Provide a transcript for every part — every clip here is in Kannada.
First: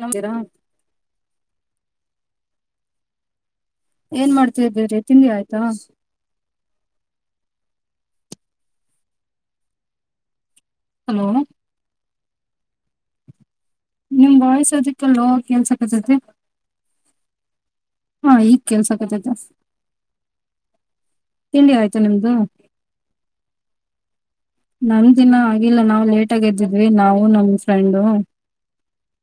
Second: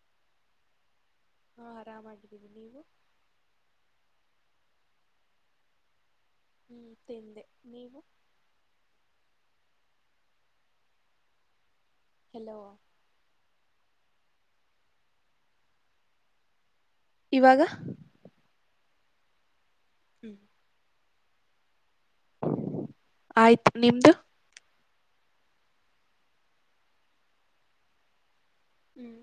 ನಮದಿರಾ ಹಾಂ ಆರಾಮಾಗಿದ್ದೀನಿ ನೀವು ಏನ್ ಮಾಡ್ತವಿ ಬೇರೆ ತಿಂಡಿ ಆಯ್ತಾ ಹ್ಮ್ ತಿಂದೆ ನೀವು ಹಲೋ ಹಲೋ ನಿಮ್ ವಾಯ್ಸ್ ಅದಕ್ಕೆ ಲೋ ಕೆಲ್ಸಕ್ತತಿ ಇವಾಗ ಕೆೇಳಸಕತ ಜ ಹ್ಮ್ ತಿಂಡಿ ಆಯ್ತು ಆಯ್ತು ನಿಮ್ದ ನಮ ದಿನ ಆಗಿಲ್ಲ ನಾವು ಲೇಟ್ ಆಗ ಎದ್ದಿದ್ವಿ ನಾವು ನಮ ಫ್ರೆಂಡು ಹ್ಮ್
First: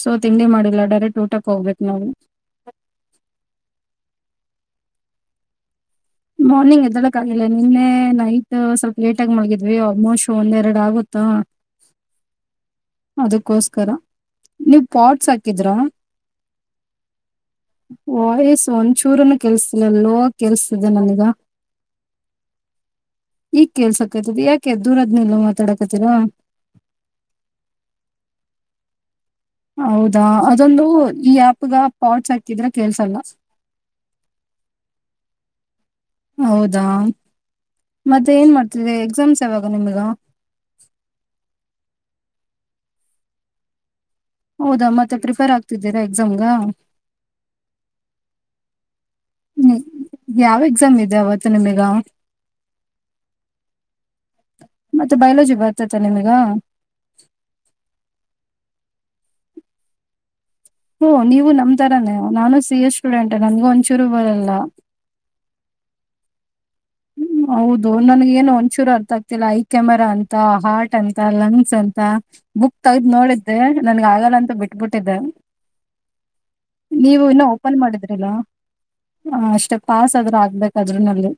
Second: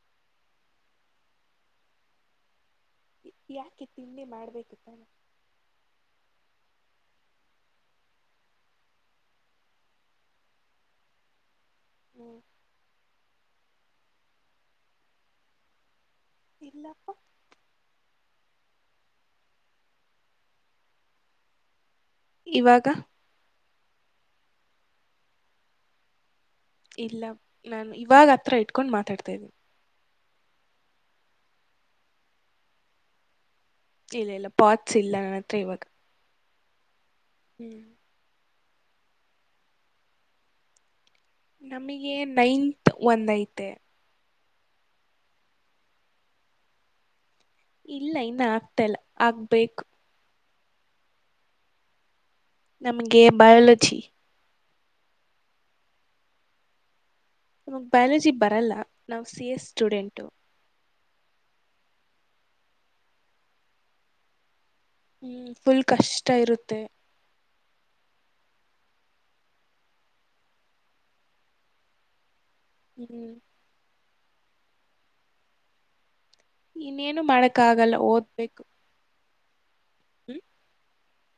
ಸೊ ತಿಂಡಿ ಮಾಡಿಲ್ಲ ಡೈರೆಕ್ಟ್ ಊಟಕ್ಕೆ ಹೋಗ್ಬೇಕು ನಾವು ಯಾಕೆ ತಿಂಡಿ ಮಾಡ್ಬೇಕುತ್ತಾನ ಮಾರ್ನಿಂಗ್ ಎದ್ದಳಕ್ ಆಗಿಲ್ಲ ನಿನ್ನೆ ನೈಟ್ ಸ್ವಲ್ಪ್ ಲೇಟ್ ಆಗಿ ಮಲಗಿದ್ವಿ ಆಲ್ಮೋಸ್ಟ್ ಒಂದ್ ಎರಡು ಆಗುತ್ತ ಹ ಹ್ಮ್ ಅದಕ್ಕೋಸ್ಕರ ನೀವ್ ಪಾಟಸ್ ಹಾಕಿದ್ರಾ ಇಲ್ಲಪ್ಪ ವಾಯ್ಸ್ ಒಂದಚೂರನ ಕೆಲ್ಸತಿಲ್ಲ ಲೋ ಕೆಲ್ಸತಿದೆ ನನೀಗ ಇವಾಗ ಈಗ್ ಕೇಸಕ್ತದ ಯಾಕೆ ದೂರದ್ನಲ್ಲ ಮಾತಾಡಕತ್ತೀರಾ ಇಲ್ಲ ನಾನು ಇವಾಗ ಹತ್ರ ಇಟ್ಕೊಂಡು ಮಾತಾಡ್ತಾ ಇದೀನಿ ಹೌದಾ ಅದೊಂದು ಈ ಆಪ್ಗ ಪಾಟ್ಸ್ ಹಾಕಿದ್ರೆ ಕೇಸಲ್ಲ ಇಲ್ಲ ಇಲ್ಲ ಪಾಟ್ಸ್ ಇಲ್ಲ ನನತ್ರೆ ಇವಾಗ ಹೌದಾ ಹ್ಮ್ ಮತ್ತೆ ಏನ್ ಮಾಡ್ತಿದೆ ಎಕ್ಸಾಮ್ಸ್ ಯಾವಾಗ ನಿಮ್ಗ ನಮಗೆ ನೈನ್ತ್ ಒಂದಐತೆ ಹೌದಾ ಮತ್ತೆ ಪ್ರಿಫರ್ ಆಗ್ತಿದ್ದೀರಾ ಎಕ್ಸಾಮ್ಗ ಇಲ್ಲ ಇನ್ನ ಆಗ್ತಲ್ಲ ಆಗ್ಬೇಕು ಯಾವ್ ಎಕ್ಸಾಮ್ ಇದೆ ಅವವತ್ತು ನಿಮಗ ನಮ್ಗೆ ಬಯಾಲಜಿ ಮತ್ತೆ ಬಯಲಜಿ ಬರ್ತತ ನಿಮ್ಗ ನಮಗ್ ಬಯಾಲಜಿ ಬರಲ್ಲ ನಾವು ಸಿ ಎಸ್ ಸ್ಟೂಡೆಂಟು ಹ ನೀವು ನಮ್ತರಾನೇ ನಾನು ಸಿ ಎ ಸ್ಟೂಡೆಂಟ್ ನನ್ಗೂ ಒಂಚೂರು ಬರಲ್ಲ ಹ್ಮ್ ಫುಲ್ ಕಷ್ಟ ಇರುತ್ತೆ ಹ್ಮ್ ಹೌದು ನನ್ಗ ಏನು ಒಂಚೂರು ಅರ್ಥ ಆಗ್ತಿಲ್ಲ ಐ ಕ್ಯಾಮರಾ ಅಂತ ಹಾರ್ಟ್ ಅಂತ ಲಂಗ್ಸ್ ಅಂತ ಬುಕ್ ತಗ್ದ್ ಹ್ಮ್ ನೋಡಿದ್ದೆ ನನ್ಗ ಆಗಲ್ಲ ಅಂತ ಬಿಟ್ಬಿಟ್ಟಿದ್ದೆ ಇನ್ನೇನು ನೀವು ಇನ್ನ ಮಾಡಕ್ ಓಪನ್ ಆಗಲ್ಲ ಮಾಡಿದ್ರಲ್ಲ ಓದ್ಬೇಕು ಹ ಅಷ್ಟೆ ಪಾಸ್ ಆದ್ರ ಹ್ಮ್ ಆಗ್ಬೇಕಾದ್ರೂ ನಲ್ಲಿ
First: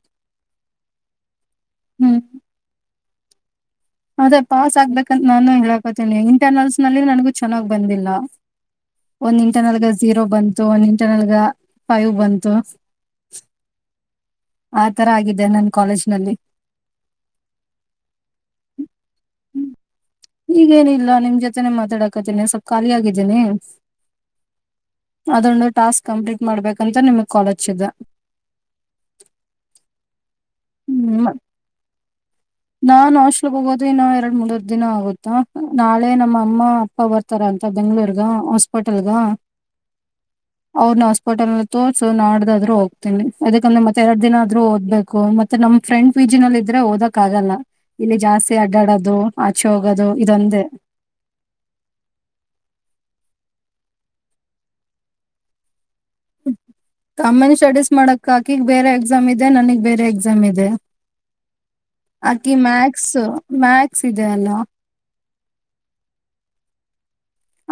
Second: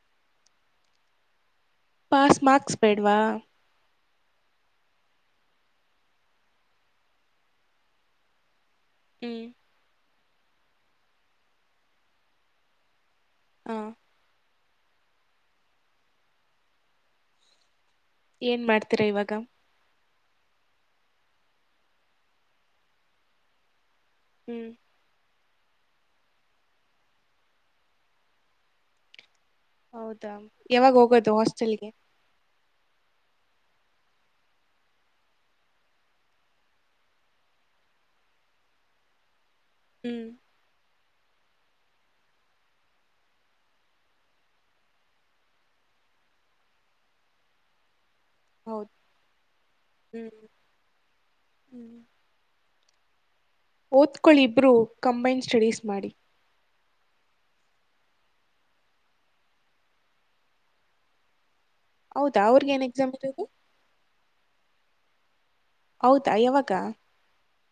ಹ್ಮ್ ಪಾಸ್ ಮಾರ್ಕ್ಸ್ ಬೇಡ್ವಾ ಅದೇ ಪಾಸ್ ಆಗ್ಬೇಕಂತ ನಾನು ಹೇಳಕೊತೇನಿ ಇಂಟರ್ನಲ್ಸ್ ನಲ್ಲಿ ನನಗೂ ಚೆನ್ನಾಗ್ ಬಂದಿಲ್ಲ ಹ್ಮ್ ಒಂದ್ ಇಂಟರ್ನಲ್ಗ ಜಝೀರೋ ಬಂತು ಒಂದ್ ಇಂಟರ್ನಲ್ಗ ಫೈವ್ ಬಂತು ಹಾ ಆತರ ಆಗಿದ್ದ ನನ್ ಕಾಲೇಜ್ ನಲ್ಲಿ ಏನ್ ಮಾಡ್ತೀರಾ ಇವಾಗ ಈಗೇನಿಲ್ಲ ನಿಮ್ ಜೊತೆನೆ ಮಾತಾಡಕತೀನಿ ಸ್ವಲ್ಪ ಖಾಲಿ ಆಗಿದ್ದೀನಿ ಹ್ಮ್ ಅದೊಂದು ಟಾಸ್ಕ್ ಕಂಪ್ಲೀಟ್ ಮಾಡ್ಬೇಕಂತ ನಿಮಗ್ ಕಾಲಚದ್ದ ಹೌದಾ ಯಾವಾಗ ಹೋಗೋದು ಹಾಸ್ಟೆಲ್ಗೆ ನ ಹಾಸ್ಟ್ಲ್ ಹೋಗೋದು ಇನ್ನು ಎರಡ್ ಮೂರುರ್ ದಿನ ಆಗುತ್ತಾ ನಾಳೆ ನಮ್ಮ ಅಮ್ಮ ಅಪ್ಪ ಬರ್ತಾರ ಅಂತ ಬೆಂಗ್ಗಳೂರ್ ಹಾಸ್ಪಿಟಲ್ಗ ಹ್ಮ್ ಅವ್ರನ್ನ ಹಸ್ಪ ಹೋಟೆಲ್ ನಲ್ಲಿ ತೋರ್ಸು ನಾಡ್ದಾದ್ೂ ಹೋಗತನಿ ಅದಕಂದ್ರೆ ಮತ್ತೆ ಎರಡ್ ದಿನ ಆದ್ರೂ ಓದ್ಬೇಕು ಮತ್ತೆ ಮ ನಮ್ ಫ್ರೆಂಡ್ ಪೀಜ ನಲ್ಲಿ ಇದ್ರೆ ಓದಕ್ ಆಗಲ್ಲ ಇಲ್ಲಿ ಜಾಸ್ತಿ ಹೌದು ಅಡ್ಡಾಡದು ಆಚೆ ಹೋಗೋದು ಹ್ಮ್ ಇದೊಂದೇ [inaudible] ಓದ್ಕಳ ಇಬ್ರು ಕಂಬೈನ್ ಸ್ಟಡೀಸ್ ಮಾಡಿ ಹ್ಮ ಕಾಮೆಂಟ್ ಸ್ಟಡೀಸ್ ಮಾಡಕ್ ಆಕಿಗ್ ಬೇರೆ ಎಕ್ಸಾಮ್ ಇದೆ ನನಗ್ ಬೇರೆ ಎಕ್ಸಾಮ್ ಇದೆ ಹೌದಾ ಅಕಿ ಅವ್ರಗ ಏನ್ ಎಕ್ಸಾಮ್ ಮ್ಯಾಕ್ಸ್ ಇರೋದು ಮ್ಯಾಕ್ಸ್ ಇದೆ ಅಲ್ಲ ಹೌದಾ ಯಾವಾಗ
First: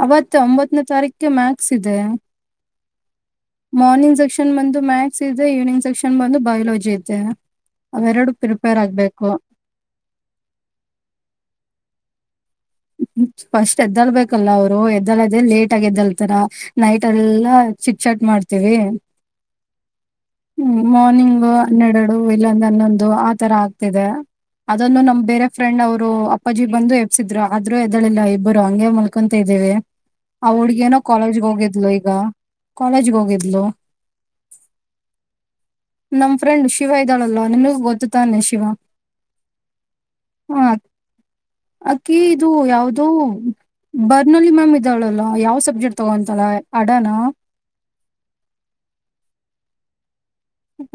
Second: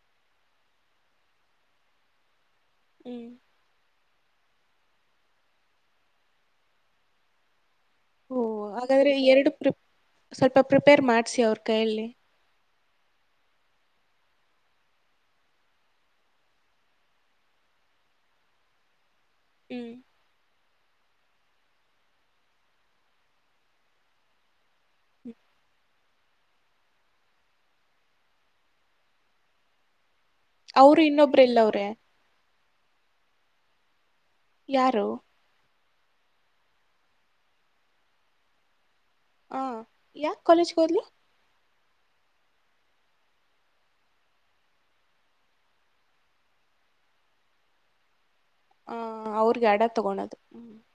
ಅವತ್ತ ಒಂಬತ್ತನೇ ತಾರೀಕ್ಗೆ ಮ್ಯಾಕ್ಸ್ ಇದೆ. ಹ್ಮ್. ಮಾರ್ನಿಂಗ್ ಸೆಕ್ಷನ್ ಬಂದು ಮ್ಯಾಥ್ಸ್ ಇದೆ ಈವ್ನಿಂಗ್ ಸೆಕ್ಷನ್ ಬಂದು ಬಯೋಲಜಿ ಇದೆ. ಅವೆರಡು ಓ ಪ್ರಿಪೇರ್ ಹಾಗಾದ್ರೆ ಆಗ್ಬೇಕು ಎರಡು ಪ್ರಿ ಸ್ವಲ್ಪ ಪ್ರಿಪೇರ್ ಮಾಡ್ಸಿ ಅವ್ರ್ ಕೈಯಲ್ಲಿ. [inaudible] ಫಸ್ಟ್ ಎದ್ದಲ್ಬೇಕಲ್ಲ ಅವ್ರು ಎದ್ದಲೋದೆ ಲೇಟ್ ಆಗಿ ಎದ್ದಲ್ತಾರ ನೈಟ್ ಎಲ್ಲಾ ಚಿಟ್ ಚಾಟ್ ಮಾಡ್ತೀವಿ. ಹ್ಮ್. ಹ್ಮ್ ಮಾರ್ನಿಂಗ್ ಹನ್ನೆರಡು ಇಲ್ಲಾಂದ್ರೆ ಹನ್ನೊಂದು ಆತರ ಆಗ್ತಿದೆ. ಅದನ್ನು ನಮ್ ಬೇರೆ ಫ್ರೆಂಡ್ ಅವ್ರು ಅಪ್ಪಾಜಿ ಬಂದು ಎಬ್ಸಿದ್ರ. ಆದ್ರೂ ಎದ್ದೇಳಿಲ್ಲ ಇಬ್ಬರು ಹಂಗೆ ಮಲ್ಕೊಂತಾ ಇದ್ದೀವಿ. ಆ ಹುಡುಗಿಯೇನೋ ಅವರು ಇನ್ನೊಬ್ರು ಕಾಲೇಜ್ಗೆ ಎಲ್ಲವ್ರೆ ಹೋಗಿದ್ಲು ಈಗ ಕಾಲೇಜ್ಗ್ ಹೋಗಿದ್ಲು. ಯಾರು. ನಮ್ ಫ್ರೆಂಡ್ ಶಿವ ಇದ್ದಾಳಲ್ಲ ನಿನಗೂ ಗೊತ್ತು ತಾನೆ ಶಿವ. ಹಾ ಯಾಕ್ ಕಾಲೇಜ್ಗ್ ಹೋದ್ಲು. ಆಕಿ ಇದು ಯಾವ್ದೋ ಬರ್ನಲ್ಲಿ ಮ್ಯಾಮ್ ಇದಾಳಲ್ಲ ಯಾವ್ ಸಬ್ಜೆಕ್ಟ್ ತಗೊಂತಾಳೆ ಅಡಾನ. ಹಾ ಅವ್ರ್ಗ್ ಎರ್ಡ ತೊಗೋಣೊದು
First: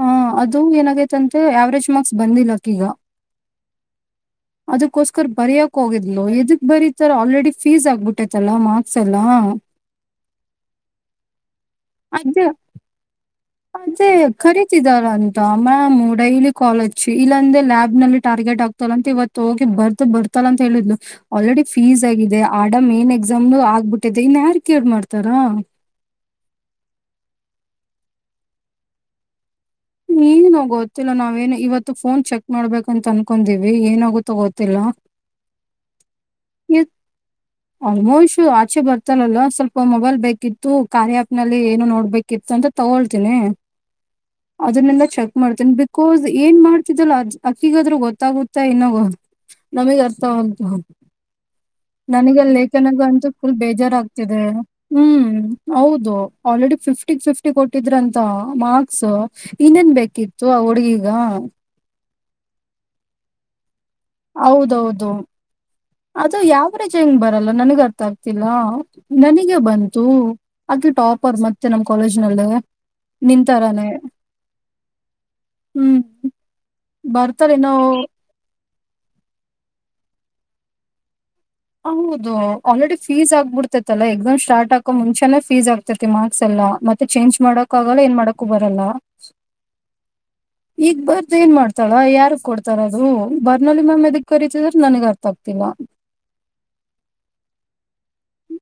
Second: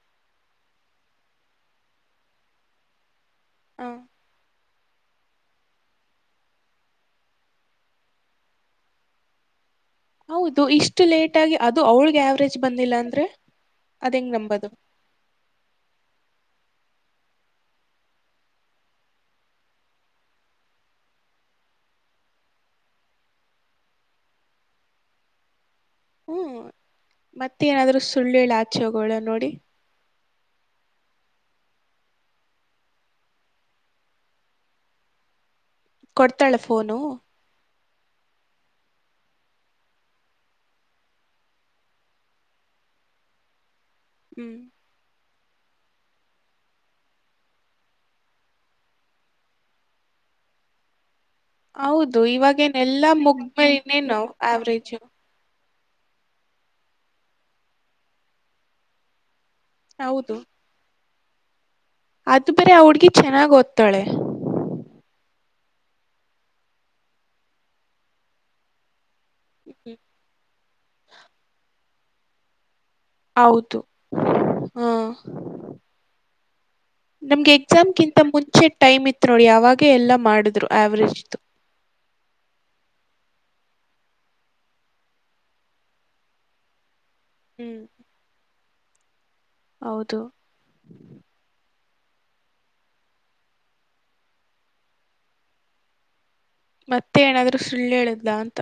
ಹಾ ಅದು ಏನಾಗೈತಂತೆ ಆವ್ರೇಜ್ ಮಾರ್ಕ್ಸ್ ಬಂದಿಲ್ಲ್ ಆಕಿಗ. ಹ್ಮ್. ಅದಕ್ಕೋಸ್ಕರ ಬರಿಯಕ್ ಹೋಗಿದ್ಲು ಎದಕ್ ಬರೀತರ ಆಲ್ರೆಡಿ ಫೀಸ್ ಆಗ್ಬಿಟ್ಟೈತಲ್ಲ ಮಾರ್ಕ್ಸ್ ಎಲ್ಲ. ಹೌದು ಇಷ್ಟು ಲೇಟಾಗಿ ಅದು ಅವಳ್ಗೆ ಅದೇ ಆವರೇಜ್ ಬಂದಿಲ್ಲ ಅಂದ್ರೆ. ಅದೇ ಅದ್ ಹೆಂಗ್ ನಂಬೋದು ಕರೀತಿದ್ದಾರಂತ ಮ್ಯಾಮು ಡೈಲಿ. ಕಾಲೇಜ್ ಇಲ್ಲಂದೆ ಲ್ಯಾಬ್ ನಲ್ಲಿ ಟಾರ್ಗೆಟ್ ಆಗ್ತಾಳಂತೆ ಇವತ್ತು ಹೋಗಿ ಬರ್ದು ಬರ್ತಾಳಂತೆ ಹೇಳಿದ್ಲು ಅಲ್ಲೇ ಫೀಸ್ ಆಗಿದೆ ಆಡ ಮೇನ್ ಎಕ್ಸಾಮ್ ಆಗ್ಬಿಟ್ಟಿದೆ ಇನ್ನ್ಯಾರಿಗ್ ಕೇರ್ ಮಾಡ್ತಾರಾ. ಹ್ಮ್ ಮತ್ತೆ ಏನಾದ್ರೂ ಸುಳ್ಳೇಲ್ ಆಚೆ ಹೋಗೋಳ ನೋಡಿ. ಏನು ಗೊತ್ತಿಲ್ಲ ನಾವೇನ್ ಇವತ್ತು ಫೋನ್ ಚೆಕ್ ಮಾಡ್ಬೇಕಂತ ಅನ್ಕೊಂಡೀವಿ ಏನಾಗುತ್ತೋ ಗೊತ್ತಿಲ್ಲ. [inaudible] ಕೊಡ್ತಾಳ ಫೋನು. ನೋ ಇಶ್ಯೂ ಆಚೆ ಬರ್ತಲ್ಲಲ್ವ ಸ್ವಲ್ಪ ಮೊಬೈಲ್ ಬೇಕಿತ್ತು ಕಾರ್ಯ ಆಪ್ನಲ್ಲಿ ಏನು ನೋಡ್ಬೇಕಿತ್ತು ಅಂತ ತಗೊಳ್ತೀನಿ ಹ್ಮ್ ಅದನ್ನೆಲ್ಲ ಚೆಕ್ ಮಾಡ್ತೀನಿ ಬಿತ್ ಕೋಸ್ ಏನ್ ಮಾಡ್ತಿದ್ದಲ್ಲ ಅದ್ ಅಕಿಗಾದ್ರೂ ಗೊತ್ತಾಗುತ್ತಾ ಇಲ್ಲವೋ. ನಮಿಗ್ ಅರ್ಥ ಆಗ್ಬಹುದ್. ಹೌದು ನನಗಲ್ ಇವಾಗೇನ್ ಎಲ್ಲಾ ಲೇಖನಗಂತು ಫುಲ್ ಮುಗ್ಮೇಲೆ ಇನ್ನೇನು ಬೇಜಾರಾಗ್ತಿದೆ ಆವ್ರೇಜ್ ಹ್ಮ್ ಹೌದು ಆಲ್ರೆಡಿ ಫಿಫ್ಟಿಗ್ ಫಿಫ್ಟಿ ಕೊಟ್ಟಿದ್ರಂತ ಮಾರ್ಕ್ಸ್. ಇನ್ನೇನ್ ಹೌದು ಬೇಕಿತ್ತು ಆ ಹುಡುಗೀಗಾ. ಅದು ಬೇರೆ ಆ ಹುಡುಗಿ ಚೆನ್ನಾಗ್ ಓದ್ತಾಳೆ. ಹೌದೌದು. ಅದು ಯಾವ್ರೇಜ್ ಹೆಂಗ್ ಬರಲ್ಲ ನನಗ್ ಅರ್ಥ ಆಗ್ತಿಲ್ಲ. ನನಿಗೆ ಹ್ಮ್ ಬಂತು ಅದು ಟಾಪರ್ ಮತ್ತೆ ನಮ್ ಕಾಲೇಜ್ನಲ್ಲೇ. ಹೌದು ನಿಂತರಾನೇ ಹಾ. ಹ್ಮ್ ನಮ್ಗೆ ಬರ್ತಾರೇನೋ ಎಕ್ಸಾಮ್ಗಿಂತ ಮುಂಚೆ ಟೈಮ್ ಇತ್ತು ನೋಡಿ ಅವಾಗೆ ಎಲ್ಲ ಮಾಡುದ್ರು ಆವರೇಜ್ದು. ಹೌದು ಆಲ್ರೆಡಿ ಫೀಸ್ ಆಗ್ಬಿಡ್ತೈತ್ತಲ್ಲ ಎಕ್ಸಾಮ್ ಸ್ಟಾರ್ಟ್ ಆಕೋ ಮುಂಚೆನೇ ಫೀಸ್ ಆಗ್ತತಿ ಮಾರ್ಕ್ಸ್ ಎಲ್ಲಾ ಮತ್ ತ್ತೆ ಚೇಂಜ್ ಮಾಡಕು ಹ್ಮ್ ಆಗಲ್ಲ ಏನ್ ಮಾಡಕು ಬರಲ್ಲ ಹೌದು ಈಗ್ ಬರ್ದು ಏನ್ ಮಾಡ್ತ್ ತಳ ಯಾರಗ್ ಕೊಡ್ತಾರ ಅದು ಬರ್ನಲ್ಲಿ ಮ್ಯಾಮ್ ಎದಕ್ ಕರಿತಿದರ್ ನನಗ್ ಅರ್ಥ ಆಗ್ತಿಲ್ಲ. ಮತ್ತೆ ಏನಾದ್ರೂ ಸುಳ್ಳು ಹೇಳುದ್ಲ ಅಂತ.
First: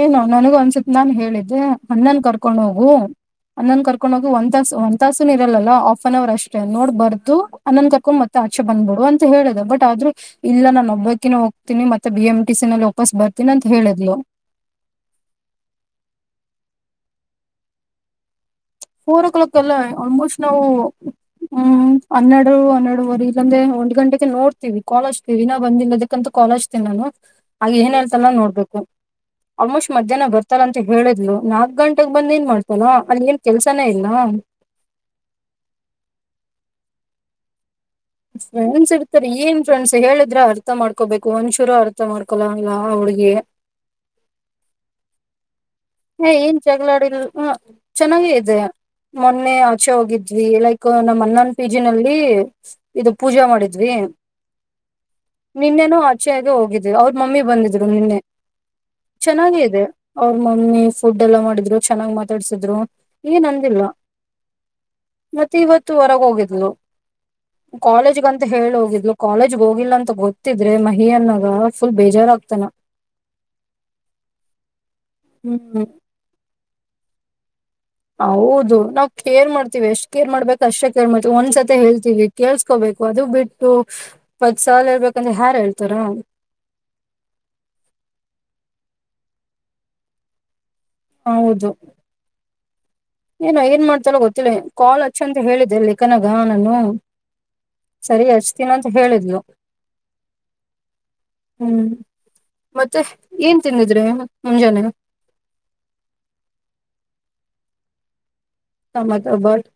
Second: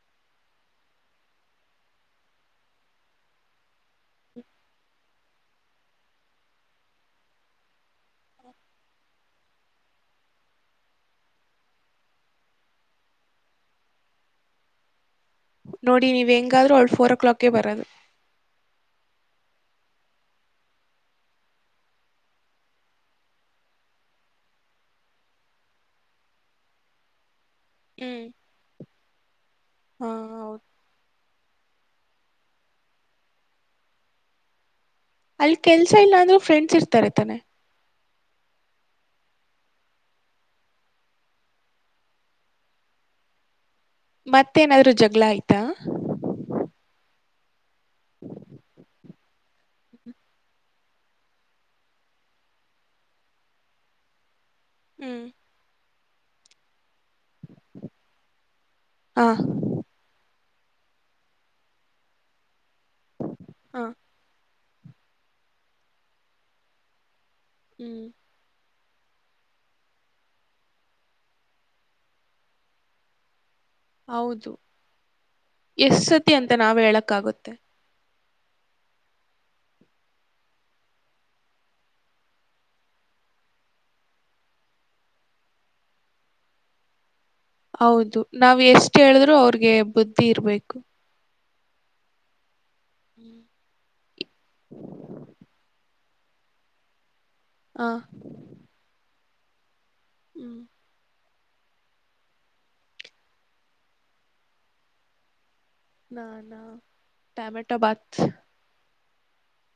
ಏನು ನನಗ್ ಅನ್ಸಿದ್ ನಾನ್ ಹೇಳಿದ್ದೆ ಅಣ್ಣನ್ ಕರ್ಕೊಂಡ್ ಹೋಗು. ಅಣ್ಣನ್ ಕರ್ಕೊಂಡ್ ಹೋಗು ಒಂದ್ ತಾಸ್ ಒಂದ್ ತಾಸುನು ಇರಲ್ಲಲ್ಲ ಹಾಫ್ ಎನ್ ಹವರ್ ಅಷ್ಟೇ ನೋಡ್ ಬರ್ದು ಅಣ್ಣನ್ ಕರ್ಕೊಂಡ್ ಮತ್ತ ಆಚೆ ಬಂದ್ಬಿಡು ಅಂತ ಹೇಳಿದೆ ಬಟ್ ಆದ್ರೂ ಇಲ್ಲ ನಾನು ಒಬ್ಬಾಕಿನ ಹೋಗ್ತಿನಿ ಮತ್ತೆ ಬಿ ಎಂ ಟ ಸಿ ನಲ್ಲಿ ವಾಪಸ್ ಬರ್ ತಿನಂತ್ ಹೇಳಿದ್ಲು. ನೋಡಿ ನೀವ ಹೆಂಗಾದ್ರೂ ಅವಳ ಫೋರ್ ಕ್ಲಾಕಗೆ ಬರದು ಫೋರ್ ಓ ಕ್ಲಾಕ್ ಅಲ್ಲ ಆಲ್ಮೋಸ್ಟ್ ನಾವು ಹ್ಮ್ ಹನ್ನೆರಡು ಹನ್ನರಡುುವರೆ ಗಂದೆ ಒಂದ್ ಗಂಟೆಗೆ ನೋಡ್ತೀವಿ ಕಾಲೇಜ್ ಕ ವಿನ ಬಂದಿಲ್ಲ ಅದಕ್ಕಂತ ಕಾಲೇಜ್ತ ನಾನು ಆಗ ಏನ್ ಹ್ಮ್ ಹೇಳ್ತಲ್ಲ ನೋಡ್ಬೇಕು ಆಲ್ಮೋಸ್ಟ್ ಹಾ ಮಧ್ಯಾಹ್ನ ಬರ್ತಾರ ಹೌದು ಅಂತ ಹೇಳಿದ್ಲು ನಾಲ್ಕ್ ಗಂಟೆಗೆ ಬಂದ ಏನ್ ಮಾಡ್ತಾರ ಅಲ್ಲಿ ಏನ್ ಕೆಲ್ಸನೇ ಇಲ್ ಅಲ್ಲಿ ಕೆಲ್ಸ ಇಲ್ಲ ಅಂದ್ರರು ಫ್ರೆಂಡ್ಸ್ ಇರ್ತಾರೆ ತಾನೆ ಫ್ರೆಂಡ್ಸ್ ಇರ್ತಾರೆ ಏನ್ ಫ್ರೆಂಡ್ಸ್ ಹೇಳಿದ್ರ ಅರ್ಥ ಮಾಡ್ಕೋಬೇಕು ಒಂದ್ ಶೂರು ಅರ್ಥ ಮಾಡ್ಕೊಲ್ಲಲ್ಲ ಅವ ಹಡುಗೆ ಮತ್ತೇನಾದ್ರು ಜಗ್ಗಳ ಆಯ್ತಾ ಹ ಏನ್ ಜಗಳಾಡಿಲ್ ಚೆನ್ನಾಗ ಇದೆ ಮೊನ್ನೆ ಆಚೆ ಹೋಗಿದ್ವಿ ಲೈಕ್ ನಮ್ಮ್ ಅ್ಣನ್ ಪೀಜಿನಲ್ಲಿ ಇದು ಪೂಜಾ ಮಾಡಿದ್ವಿ ಹ್ಮ್ ನಿನ್ನೆನು ಆಚೆೆಯದು ಹೋಗಿದ್ದ್ ಅವ್ರ ಮಮ್ಮಿ ಬಂದಿದ್ರು ನಿನ್ನೆ ಹಾ ಚೆನ್ನಾಗಿ ಇದೆ ಫುಡ್ ಎಲ್ಲಾ ಮಾಡಿದ್ರು ಚೆನ್ನಾಗ್ ಮಾತಾಡ್ಸಿದ್ರು ಹಾ ಈಗನ್ಂದಿಲ್ವಾ ಮತ್ತೆ ಇವತ್ತು ಹೊರಗ ಹೋಗಿದ್ಲು ಹ್ಮ್ ಕಾಲೇಜ್ಗಂತ ಹೇಳಿ ಹೋಗಿದ್ು ಇಲು ಕಾಲೇಜ್ ಹೋಗಿಲ್ಲ ಅಂತ ಗೊತ್ತಿದ್ರೆ ಮಹಿ ಅನ್ನಾಗ ಫುಲ್ ಬೇಜಾರಾಗಗ್ತಾನ ಹೌದು ಎಸ್ ಸತಿ ಅಂತ ನಾವ್ ಹೇಳಕ್ಕಾಗುತ್ತೆ ಹೌದು ನಾವ್ ಕೇರ್ ಮಾಡ್ತೀವಿ ಎಷ್ಟ್ ಕೇರ್ ಮಾಡ್ಬೇಕಕ್ ಅಷ್ಟೇ ಕೇರ್ ಮಾಡ್ತೀವಿ ಒಂದ್ಸತಿ ಹೇಳ್ತೀವಿ ಕೇಳ್ಸ್ಕೋಬೇಕು ಅದು ಬಿಟ್ಟು ಪತ್ ಸಾಲ ಇೇಳ್ಬೇಕಂದ್ರೆ ಯಾರ ಹೇಳ್ತಾರ ಹೌದು ನಾವ್ ಎಷ್ಟ ಹೇಳಿದ್ರು ಅವ್ರಿಗೆ ಬುದ್ಧಿ ಇರ್ಬೇಕು ಹೌದು ಏನ ಏನ್ ಮಾಡ್ತಲ್ಲ ಗೊತ್ತಿಲ್ಲ ಕಾಲ್ ಹಚ್ಚು ಅಂತ ಹೇಳಿದೆ ಎಲ್ಲಿ ಅಕ್ಕನಗ ನಾನು ಹ ಸರಿ ಹಚ್ತೀನ ಅಂತ ಹೇಳಿದ್ಲು ಹ್ಮ್ ಹ್ಮ್ ಮತ್ತೆ ಏನ್ ತಿಂದಿದ್ರೆ ಮುಂಜಾನೆ ನಾ ನಾ ಟಮೆಟೊ ಬತ್ ಬಟ್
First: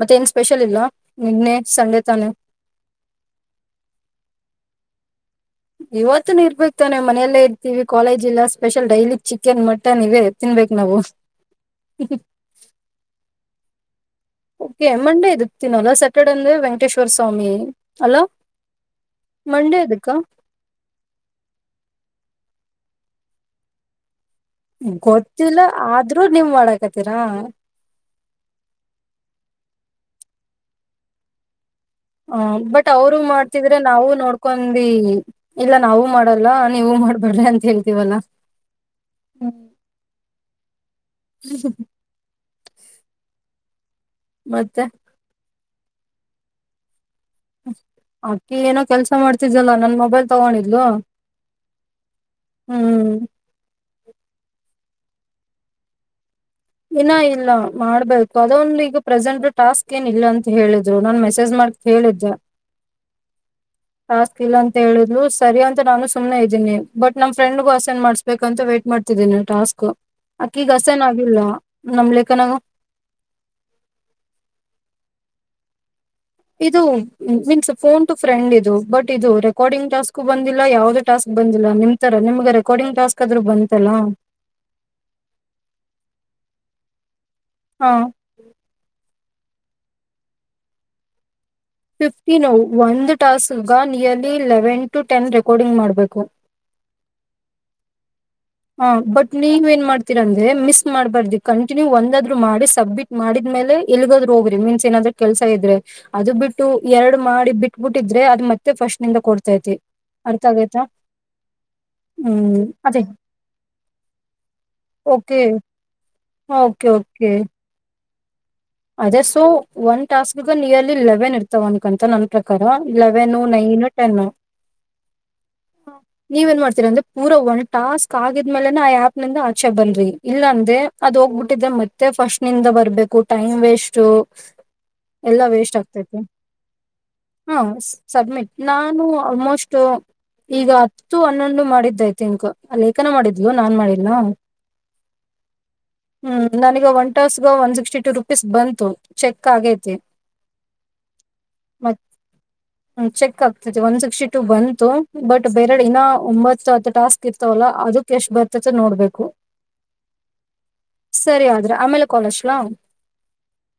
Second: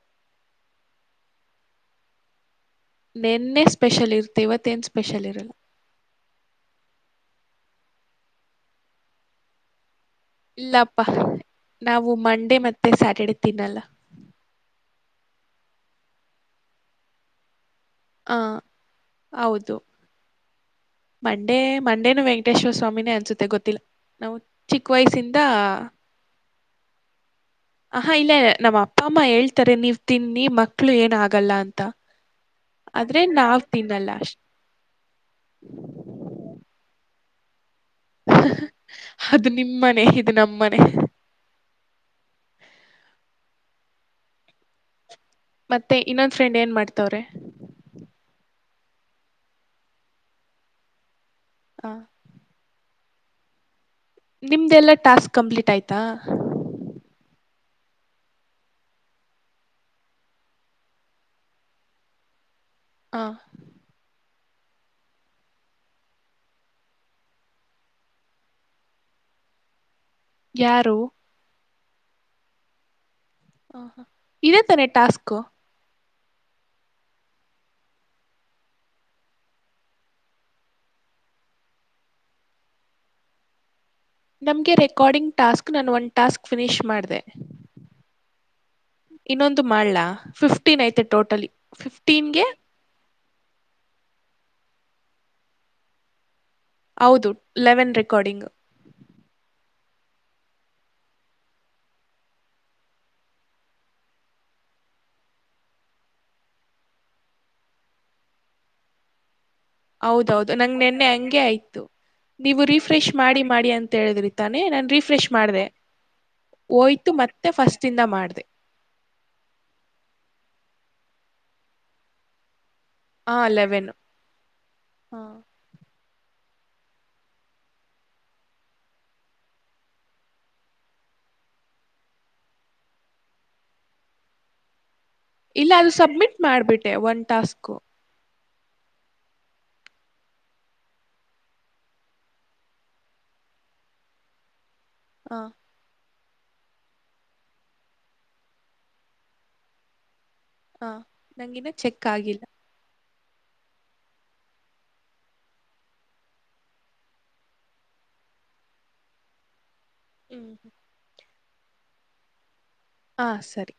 ಮತ್ತೆ ಏನ್ ಸ್ಪೆಷಲ್ ಇಲ್ಲ ನಿನ್ನೆ ಸಂಡೆ ತಾನೆ ನೆನ್ನೆ ಸ್ಪೆಷಲ್ ಇರ್ತಿ ಇವತ್ತೇಏನ್ ಸ್ಪೆಷಲ್ ಇರಲ್ಲ ಇವತ್ತು ಇರ್ಬೇಕಕ್ತಾನೆ ಮನೆಯಲ್ಲೇ ಇರ್ತೀವಿ ಕಾಲೇಜ್ ಇಲ್ಲ ಸ್ಪೆಷಲ್ ಡೈಲಿ ಚಿಕನ್ ಮ ಇಲ್ಲಪ್ಪಾ ನಾವು ಮಂಡೇ ಮತ್ತೆ ಸ್ಯಾಟರ್ಡೆ ತಿನ್ನಲ್ಲ ಓಕೆ ಮಂಡೇ ಇದದು ತಿನ್ನಲ್ಲ ಸ್ಯಾಟರ್ಡೆೇ ಅಂದ ವೆಂಕಟೇಶ್ವರ ಸ್ವಾಮಿ ಅಲ್ಲ ಹಾ ಹೌದು ಮಂಡೇ ಎದಕ್ಕ ಮಂಡೇ ಮಂಡೇನು ಪಂಟೇಶ್ವ ಸ್ವಾಮಿನೇ ಅನ್ಸುತ್ತೆ ಗೊತ್ತಿಲ್ಲ ನಾವು ಚಿಕ್ಕ ವಯಸ್ಸಿಂದ ಗೊತ್ತಿಲ್ಲ ಆದ್ರೂ ನಿಮ್ ಮಾಡಡಕತ್ತೀರಾ ಹಾ ಇಲ್ಲ ನಮ್ಮ ಅಪ್ಪ ಅಮ್ಮ ಹೇಳ್ತಾರೆ ನೀವ್ ತಿನ್ನಿ ಮಕ್ಳು ಏನ ಆಗಲ್ಲ ಅಂತ ಹ ಬಟ್ ಅವ್ರು ಆದ್ರೆ ನಾವ್ ಮಾಡ್ತಿದ್ರೆ ತಿನ್ನಲ್ಲ ನಾವವು ಅಷ್ಟ್ ನೋಡ್ಕೊಂಡಿ ಇಲ್ಲ ನಾವವು ಮಾಡಲ್ಲ ನೀವು ಮಾಡ್ಬ ಬರ್ ಅಂತಿ ಅದು ನಿಮ್ಮನೆ ಇದು ನಮ್ಮನೆ ಹ್ಮ ಹ ಮತ್ತೆ ಮತ್ತೆ ಇನ್ನೊಂದ ಫ್ರೆಂಡ್ ಏನ್ ಮಾಡ್ತವ್ರೆ ಅಕ್ಕಿ ಏನೋ ಕೆಲ್ಸ ಮಾಡ್ತಿದ್ದಲ್ಲ ನನ್ ಮೊಬೈಲ್ ತಗೊಂಡಿದ್ಲು ಹ ಹ್ಮ್ ನಿಮ್ದಲ್ಲಾ ಟಾಸ್ಕ್ ಕಂಪ್ಲೀಟ್ ಆಯ್ತಾ ಇನ್ನ ಇಲ್ಲ ಮಾಡ್ಬೇಕು ಅದೊಂದು ಈಗ ಪ್ರೆಸೆಂಟ್ ಟಾಸ್ಕ್ ಏನ್ ಇಲ್ಲ ಅಂತ ಹೇಳಿದ್ರು ನಾನ್ ಮೆಸೇಜ್ ಮಾಡ ಕೇಳಿದ್ದ ಹಾ ಟಾಸ್ಕ್ ಇಲ್ಲ ಅಂತ ಹೇಳಿದ್ ಸರಿ ಅಂತ ನಾನು್ನೆ ಇದೀನಿ ಬಟ್ ನಮ್ಮ ಫ್ರೆಂಡ್ಗೂ ಅಸೆಂಡ್ ಮಾಡ್ಬೇಕುಂತ ವೈಟ್ ಮಾಡ್ತೀನಿ ಟಾಸ್ಕ್ ಅಕ ಈಗ ಯಾರು ಹಸನ ಆಗಿಲ್ಲ ನಮ ಲೇಖನಾಗ ಹ ಹ ಇದೇ ತಾನೇ ಟಾಸ್ಕು. ಇದು ಮೀನ್ಸ್ ಫೋನ್ ಟು ಫ್ರೆಂಡ್ ಇದು ಬಟ್ ಇದು ರೆಕಾರ್ಡಿಂಗ್ ಟಾಸ್ಕ್ ಬಂದಿಲ್ಲ ಯಾವುದೇ ಟಾಸ್ಕ್ ಬಂದಿಲ್ಲ ನಿಮ್ ತರ ನಿಮ್ಗೆ ರೆಕಾರ್ಡಿಂಗ್ ಟಾಸ್ಕ್ ಆದ್ರೂನೂ ಬಂತಲ್ಲಾ. ನಮಗೆ ರೆಕಾರ್ಡಿಂಗ್ ಟಾಸ್ಕ್ ನಾನು ಒಂದು ಟಾಸ್ಕ್ ಫಿನಿಶ್ ಮಾಡಿದೆ. ಹಾ ಇನ್ನೊಂದು ಮಾಡ್ಲಾ ಫಿಫ್ಟೀನ್ ಐತೆ ಟೋಟಲಿ. ಫಿಫ್ಟಿ ಫಿಫ್ಟೀನ್ಗೆ ನೌ ಒಂದು ಟಾಸ್ಗ ಗ nearly eleven to ten recording ಮಾಡಬೇಕು. ಹೌದು ಲೆವೆನ್ ರೆಕಾರ್ಡಿಂಗ್. ಹ ಬಟ್ ನೀವು ಏನ್ ಮಾಡ್ತೀರ ಅಂದ್ರೆ ಮಿಸ್ ಮಾಡಬಾರದು ಕಂಟಿನ್ಯೂ ಒಂದಾದ್ರು ಮಾಡಿ ಸಬ್ಮಿಟ್ ಮಾಡಿದ ಮೇಲೆ ಎಲ್ಗಾದ್ರೂ ಹೋಗ್ರಿ ಮೀನ್ಸ್ ಏನಾದ್ರೂ ಕೆಲಸ ಇದ್ರೆ ಅದು ಬಿಟ್ಟು ಎರಡ್ ಮಾಡಿ ಬಿಟ್ಬಿಟ್ಟಿದ್ರೆ ಅ ಮತ್ತೆ ಫಸ್ಟ್ ನಿಂದ ಕೊಡ್ ಹೌದೌದು ನಂಗ್ ನೆನ್ನೆ ಹಂಗೆ ಆಯ್ತು ಹ್ಮ್ ನೀವು ಅದೇ ರೀಫ್ರೆಶ್. ಮಾಡಿ ಮಾಡಿ ಅಂತ ಹೇಳಿದ್ರಿ ತಾನೆ ನಾನು ರೀಫ್ರೆಶ್ ಓಕೆ ಮಾಡಿದೆ. ಓಕೆ ಹೋಯ್ತು ಓಕೆ ಮತ್ತೆ ಫಸ್ಟ್ ಇಂದ ಮಾಡ ಅದೇ ಸೊ ಒನ್ ಟಾಸ್ಕ್ಗನ್ ಇಯರ್ಲಿ ಲೆವೆನ್ ಇರ್ತಾವ ಅನ್ಕೊಂತಾ ನನ್ ಪ್ರಕಾರ. ಹಾ ಲೆವೆನು ನೈನು ಲೆವೆನ್ ಟೆನ್ನು. ನೀವು ಏನ್ ಮಾಡ್ತೀರಿ ಅಂದ್ರೆ ಪೂರಾ ಒನ್ ಟಾಸ್ಕ್ ಆಗಿದ್ಮೇಲೆ ಆ ಆಪ್ನಿಂದ ಆಚೆ ಬನ್ನಿ ಇಲ್ಲಾಂದ್ರೆ ಅದು. ಹೋಗ್ಬಿಟ್ಟಿದೆ ಮತ್ತೆ ಫಸ್ಟ್ ನಿಂದ ಬರಬೇಕು ಟೈಮ್ ವೇಸ್ಟ್. ಎಲ್ಲಾ ಇಲ್ಲ ವೇಸ್ಟ್ ಅದು ಆಗ್ತತೆ ಸಬ್ಮಿಟ್ ಮಾಡ್ಬಿಟ್ಟೆ ಒನ್ ಹ ಟಾಸ್ಕು ಸಬ್ಮಿಟ್. ನಾನು ಆಲ್ಮೋಸ್ಟ್ ಈಗ ಹತ್ತು ಹನ್ನೊಂದು ಮಾಡಿದ್ದೈತೆನ್ಕೋ ಲೇಖನ ಮಾಡಿದ್ಲು ನಾನ್ ಮಾಡಿಲ್ಲ. ಹ ಹ್ಮ್ ನನಗೆ ಒನ್ ಟಾಸ್ಗ ಒನ್ ಸಿಕ್ಸ್ಟಿ ಟೂ ರುಪೀಸ್ ಬಂತು ಚೆಕ್ ಆಗೈತಿ. ಹ ನಂಗಿನ್ನೂ ಮತ್ ಚೆಕ್ ಆಗಿಲ್ಲ. ಚೆಕ್ ಒನ್ ಸಿಕ್ಸ್ಟಿ ಟು ಬಂತು ಬಟ್ ಬೇರೆ ಇನ್ನ ಒಂಬತ್ತು ಹತ್ತು ಟಾಸ್ಕ್ ಇರ್ತವಲ್ಲ ಅದಕ್ಕೆ ಎಷ್ಟು ಬ ಹೊಚ್ಚಚ್ಚಿಗು ನೋಡ್ಬೇಕು. ಹ್ಮೀ ಸರಿ ಆದ್ರೆ ಆಮೇಲೆ ಕಾಲ್ ಹಚ್ಲಾ. ಹಾ ಸರಿ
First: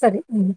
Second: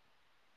ಸರಿ ಹ್ಮ್